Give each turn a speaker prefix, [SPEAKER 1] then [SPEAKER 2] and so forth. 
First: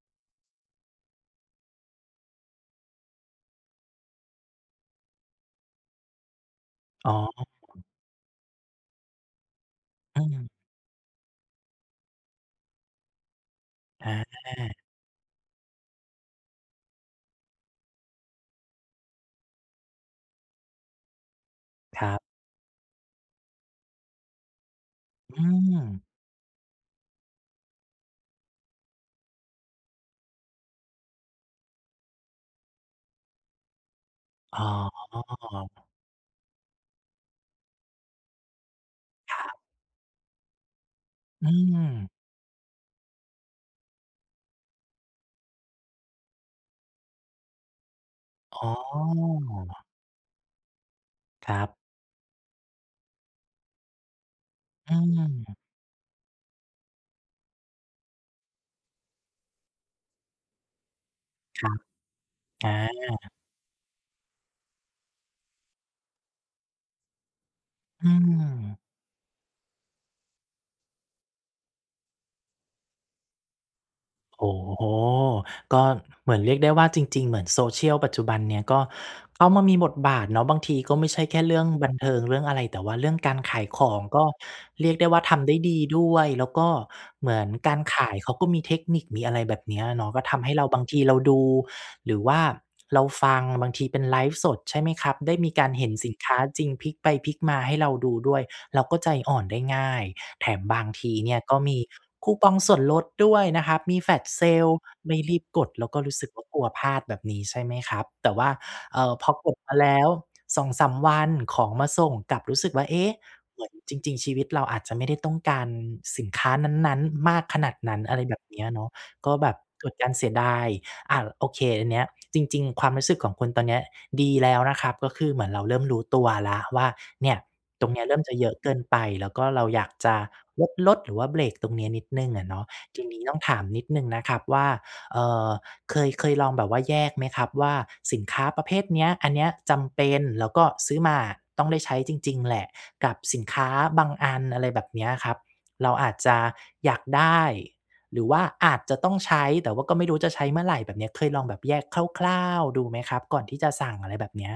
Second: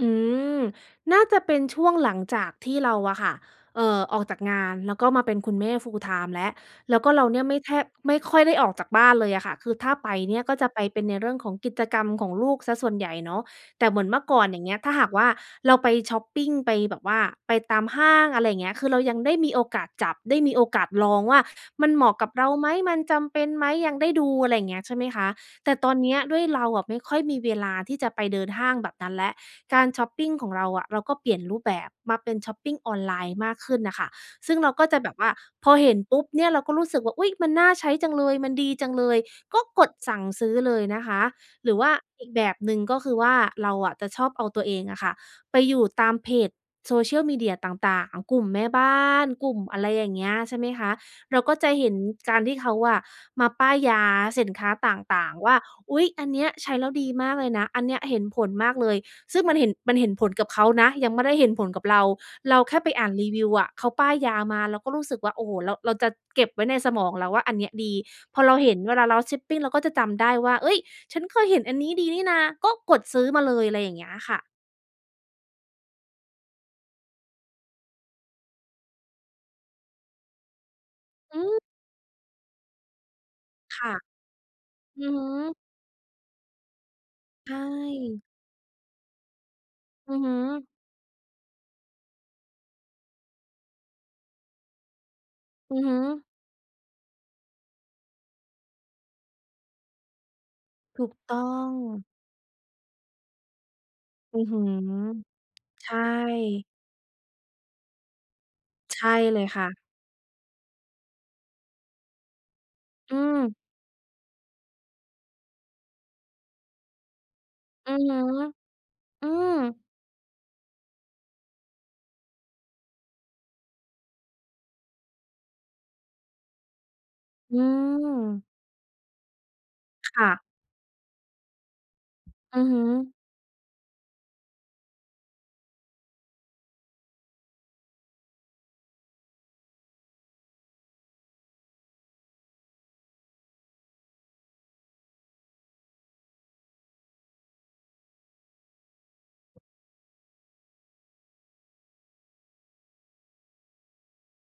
[SPEAKER 1] อืม น่าจะเป็นช่วงหลังจากที่เราอะค่ะ เอ่อ ออกจากงาน แล้วก็มาเป็นคุณแม่ full-time แล้ว แล้ว
[SPEAKER 2] อ
[SPEAKER 1] ก
[SPEAKER 2] ๋
[SPEAKER 1] ็
[SPEAKER 2] อ
[SPEAKER 1] เราเนี่ยไม่แทบ ไม่ค่อยได้ออกจากบ้านเลยอะค่ะ คือถ้าไป
[SPEAKER 2] อื
[SPEAKER 1] เนี่ย
[SPEAKER 2] ม
[SPEAKER 1] ก็จะไปเป็นในเรื่องของกิจกรรมของลูกเสียส่วนใหญ่เนาะ แต่เหมื
[SPEAKER 2] อ
[SPEAKER 1] อนเมื่อก่อน อย่างเงี
[SPEAKER 2] า
[SPEAKER 1] ้ย ถ้าหากว่า เราไปช็อปปิง ไปแบบว่าไปตามห้าง อะไรอย่างเงี้ย คือเรายังได้มีโอกาสจับ ได้มีโอกาสลองว่า มันเ
[SPEAKER 2] ค
[SPEAKER 1] หม
[SPEAKER 2] ร
[SPEAKER 1] า
[SPEAKER 2] ั
[SPEAKER 1] ะ
[SPEAKER 2] บ
[SPEAKER 1] กับเราไหม? มันจำเป็นไหม? ยังได้ดู อะไรอย่างเงี้ย ใช่ไหมคะ
[SPEAKER 2] อื
[SPEAKER 1] แต่ตอน
[SPEAKER 2] ม
[SPEAKER 1] เนี้ยด้วยเราอะไม่ค่อยมีเวลาที่จะไปเดินห้างแบบนั้นแล้ว การช็อปปิงของเราอะเราก็เปลี่ยนรูปแบบมาเป็นช็อปปิงออนไลน์มากขึ้นน่ะค่ะ ซึ
[SPEAKER 2] อ
[SPEAKER 1] ่
[SPEAKER 2] ๋
[SPEAKER 1] งเราก็จะแบบว่า
[SPEAKER 2] อ
[SPEAKER 1] พอเห็นปุ๊บเนี่ย เราก็รู้สึกว่า อุ๊ย! มันน่าใช้จังเลย มันดีจังเลย
[SPEAKER 2] ครับ
[SPEAKER 1] ก็กดสั่งซื้อเลยนะคะ
[SPEAKER 2] อื
[SPEAKER 1] หรือว่า
[SPEAKER 2] ม
[SPEAKER 1] อีกแบบหนึ่งก็คือว่า เราอะจะชอบเอาตัวเองอะค่ะไปอยู่ตามเพจ Social Media ต่าง ๆ กลุ่ม
[SPEAKER 2] อ
[SPEAKER 1] แม่
[SPEAKER 2] ๋
[SPEAKER 1] บ้าน กลุ่มอะ
[SPEAKER 2] อ
[SPEAKER 1] ไรอย่างเงี้ย ใช่ไหมคะ เรา
[SPEAKER 2] ค
[SPEAKER 1] ก
[SPEAKER 2] ร
[SPEAKER 1] ็
[SPEAKER 2] ั
[SPEAKER 1] จะ
[SPEAKER 2] บ
[SPEAKER 1] เห็นการที่เขาอะมาป้ายยาสินค้าต
[SPEAKER 2] อื
[SPEAKER 1] ่าง ๆ ว่
[SPEAKER 2] ม
[SPEAKER 1] า อุ๊ย! อันเนี้ยใช้แล้วดีมากเลยนะ อันเนี้ยเห็นผลมากเลย ซึ่งมันเห็น มันเห็นผลกับเขานะ ยังไม่ได้เห็น
[SPEAKER 2] ค
[SPEAKER 1] ผ
[SPEAKER 2] ร
[SPEAKER 1] ล
[SPEAKER 2] ับ
[SPEAKER 1] กับเรา เรา
[SPEAKER 2] อ
[SPEAKER 1] แค่ไปอ่านรี
[SPEAKER 2] า
[SPEAKER 1] วิวอะ เขาป้ายยามา เราก็รู้สึกว่า โอ้โฮ! เรา เราจะเก็บไว้ในสมองแล้วว่า อันเนี้ยดี
[SPEAKER 2] อื
[SPEAKER 1] พอเราเห็
[SPEAKER 2] ม
[SPEAKER 1] นเวลาเราชิปปิ้น เราก็จะจำได้ว่า เฮ้ย! ฉันเคยเห็นอันนี้ ดีนี่นะ ก็กดซื้อมาเลย อะไรอย่างเงี้ยค่
[SPEAKER 2] โอ
[SPEAKER 1] ะ
[SPEAKER 2] ้โฮ! ก็เหมือนเรียกได้ว่า จริง ๆ เหมือน Social ปัจจุบันเนี่ยก็เข้ามามีบทบาทเนาะ บางทีก็ไม่ใช่แค
[SPEAKER 1] อื
[SPEAKER 2] ่เรื
[SPEAKER 1] ม
[SPEAKER 2] ่องบันเทิงเรื่องอะไร แต่ว่าเรื่องการขาย
[SPEAKER 1] ค
[SPEAKER 2] ข
[SPEAKER 1] ่
[SPEAKER 2] อ
[SPEAKER 1] ะ
[SPEAKER 2] ง ก็เรียก
[SPEAKER 1] อื
[SPEAKER 2] ได้
[SPEAKER 1] อ
[SPEAKER 2] ว่
[SPEAKER 1] ฮ
[SPEAKER 2] า ทำได
[SPEAKER 1] ึ
[SPEAKER 2] ้ดีด้วย แล้วก็เหมือน
[SPEAKER 1] ใช
[SPEAKER 2] การขาย
[SPEAKER 1] ่
[SPEAKER 2] เขาก็มีเทคนิคมีอะไร แบบเนี้ยเนา
[SPEAKER 1] อ
[SPEAKER 2] ะ
[SPEAKER 1] ื
[SPEAKER 2] ก
[SPEAKER 1] อ
[SPEAKER 2] ็
[SPEAKER 1] ฮึ
[SPEAKER 2] ทำให้เรา บางทีเราดู หรือว่าเราฟัง บางทีเป็นไลฟ์สด ใช่ไหมครับ? ได้มีการ
[SPEAKER 1] อื
[SPEAKER 2] เห
[SPEAKER 1] อ
[SPEAKER 2] ็
[SPEAKER 1] ฮ
[SPEAKER 2] น
[SPEAKER 1] ึ
[SPEAKER 2] สินค้าจริง พลิกไปพลิกมาให้เราดูด้วย เราก็ใจอ่อนได้ง่าย แถมบาง
[SPEAKER 1] ถ
[SPEAKER 2] ท
[SPEAKER 1] ู
[SPEAKER 2] ี
[SPEAKER 1] ก
[SPEAKER 2] เนี
[SPEAKER 1] ต
[SPEAKER 2] ่
[SPEAKER 1] ้
[SPEAKER 2] ย
[SPEAKER 1] อ
[SPEAKER 2] ก็ม
[SPEAKER 1] ง
[SPEAKER 2] ีคูปองส่วนลดด้วยนะครับ มี flash
[SPEAKER 1] อื้อฮือ
[SPEAKER 2] sale ไม่รีบกด เร
[SPEAKER 1] ใ
[SPEAKER 2] า
[SPEAKER 1] ช
[SPEAKER 2] ก
[SPEAKER 1] ่
[SPEAKER 2] ็รู้สึกว่า กลัวพลาดแบบนี้ใช่ไหมครับ แต่ว่า
[SPEAKER 1] ใ
[SPEAKER 2] เอ
[SPEAKER 1] ช
[SPEAKER 2] ่
[SPEAKER 1] ่
[SPEAKER 2] อ พอ
[SPEAKER 1] เลย
[SPEAKER 2] กด
[SPEAKER 1] ค่
[SPEAKER 2] มา
[SPEAKER 1] ะ
[SPEAKER 2] แล้ว 2-3 วันของมาส่งกลับรู้สึกว่า เอ๊ะ!
[SPEAKER 1] อืม
[SPEAKER 2] เหมือนจริง ๆ ชีวิตเราอาจจะไม่ได้ต้องการสินค้านั้น ๆ มากขนาด
[SPEAKER 1] อ
[SPEAKER 2] น
[SPEAKER 1] ื
[SPEAKER 2] ั้น
[SPEAKER 1] อฮ
[SPEAKER 2] อะ
[SPEAKER 1] ึ
[SPEAKER 2] ไรแบบเนี้ยเนาะ
[SPEAKER 1] อื
[SPEAKER 2] ก็แบ
[SPEAKER 1] ม
[SPEAKER 2] บเกิดการเสียดาย อา ล โอเค อันเนี้ย จริง ๆ ความรู้สึกของคุณตอนเนี้ยดีแล้วนะครับ ก็คือเหมือนเราเริ่มรู้ตัวแล้วว่า เนี่ย
[SPEAKER 1] อื
[SPEAKER 2] ตรงเนี้ยเริ่มจะ
[SPEAKER 1] ม
[SPEAKER 2] เยอะเกินไป แล้วก็เราอยากจะ
[SPEAKER 1] ค่ะ
[SPEAKER 2] ลด ๆ หรือว่าเบรกตรงเนี้ยนิดหนึ่งอะเน
[SPEAKER 1] อ
[SPEAKER 2] า
[SPEAKER 1] ื
[SPEAKER 2] ะ
[SPEAKER 1] อฮึ
[SPEAKER 2] ทีนี้ต้องถามนิดหนึ่งนะครับว่า เอ่อ เคย เคยลองแบบว่าแยกไหมครับว่า สินค้าประเภทเนี้ย อันเนี้ยจำเป็น แล้วก็ซื้อมาอะต้องได้ใช้จริง ๆ แหละ กับสินค้าบางอัน อะไรแบบเนี้ยครับ เราอาจจะอยากได้ หรือว่าอาจจะต้องใช้ แต่ว่าก็ไม่รู้จะใช้เมื่อไรแบบเนี้ย เคยลองแบบแยกคร่าว ๆ ดูไหมครับ ก่อนที่จะสั่ง อะไรแบบเนี้ย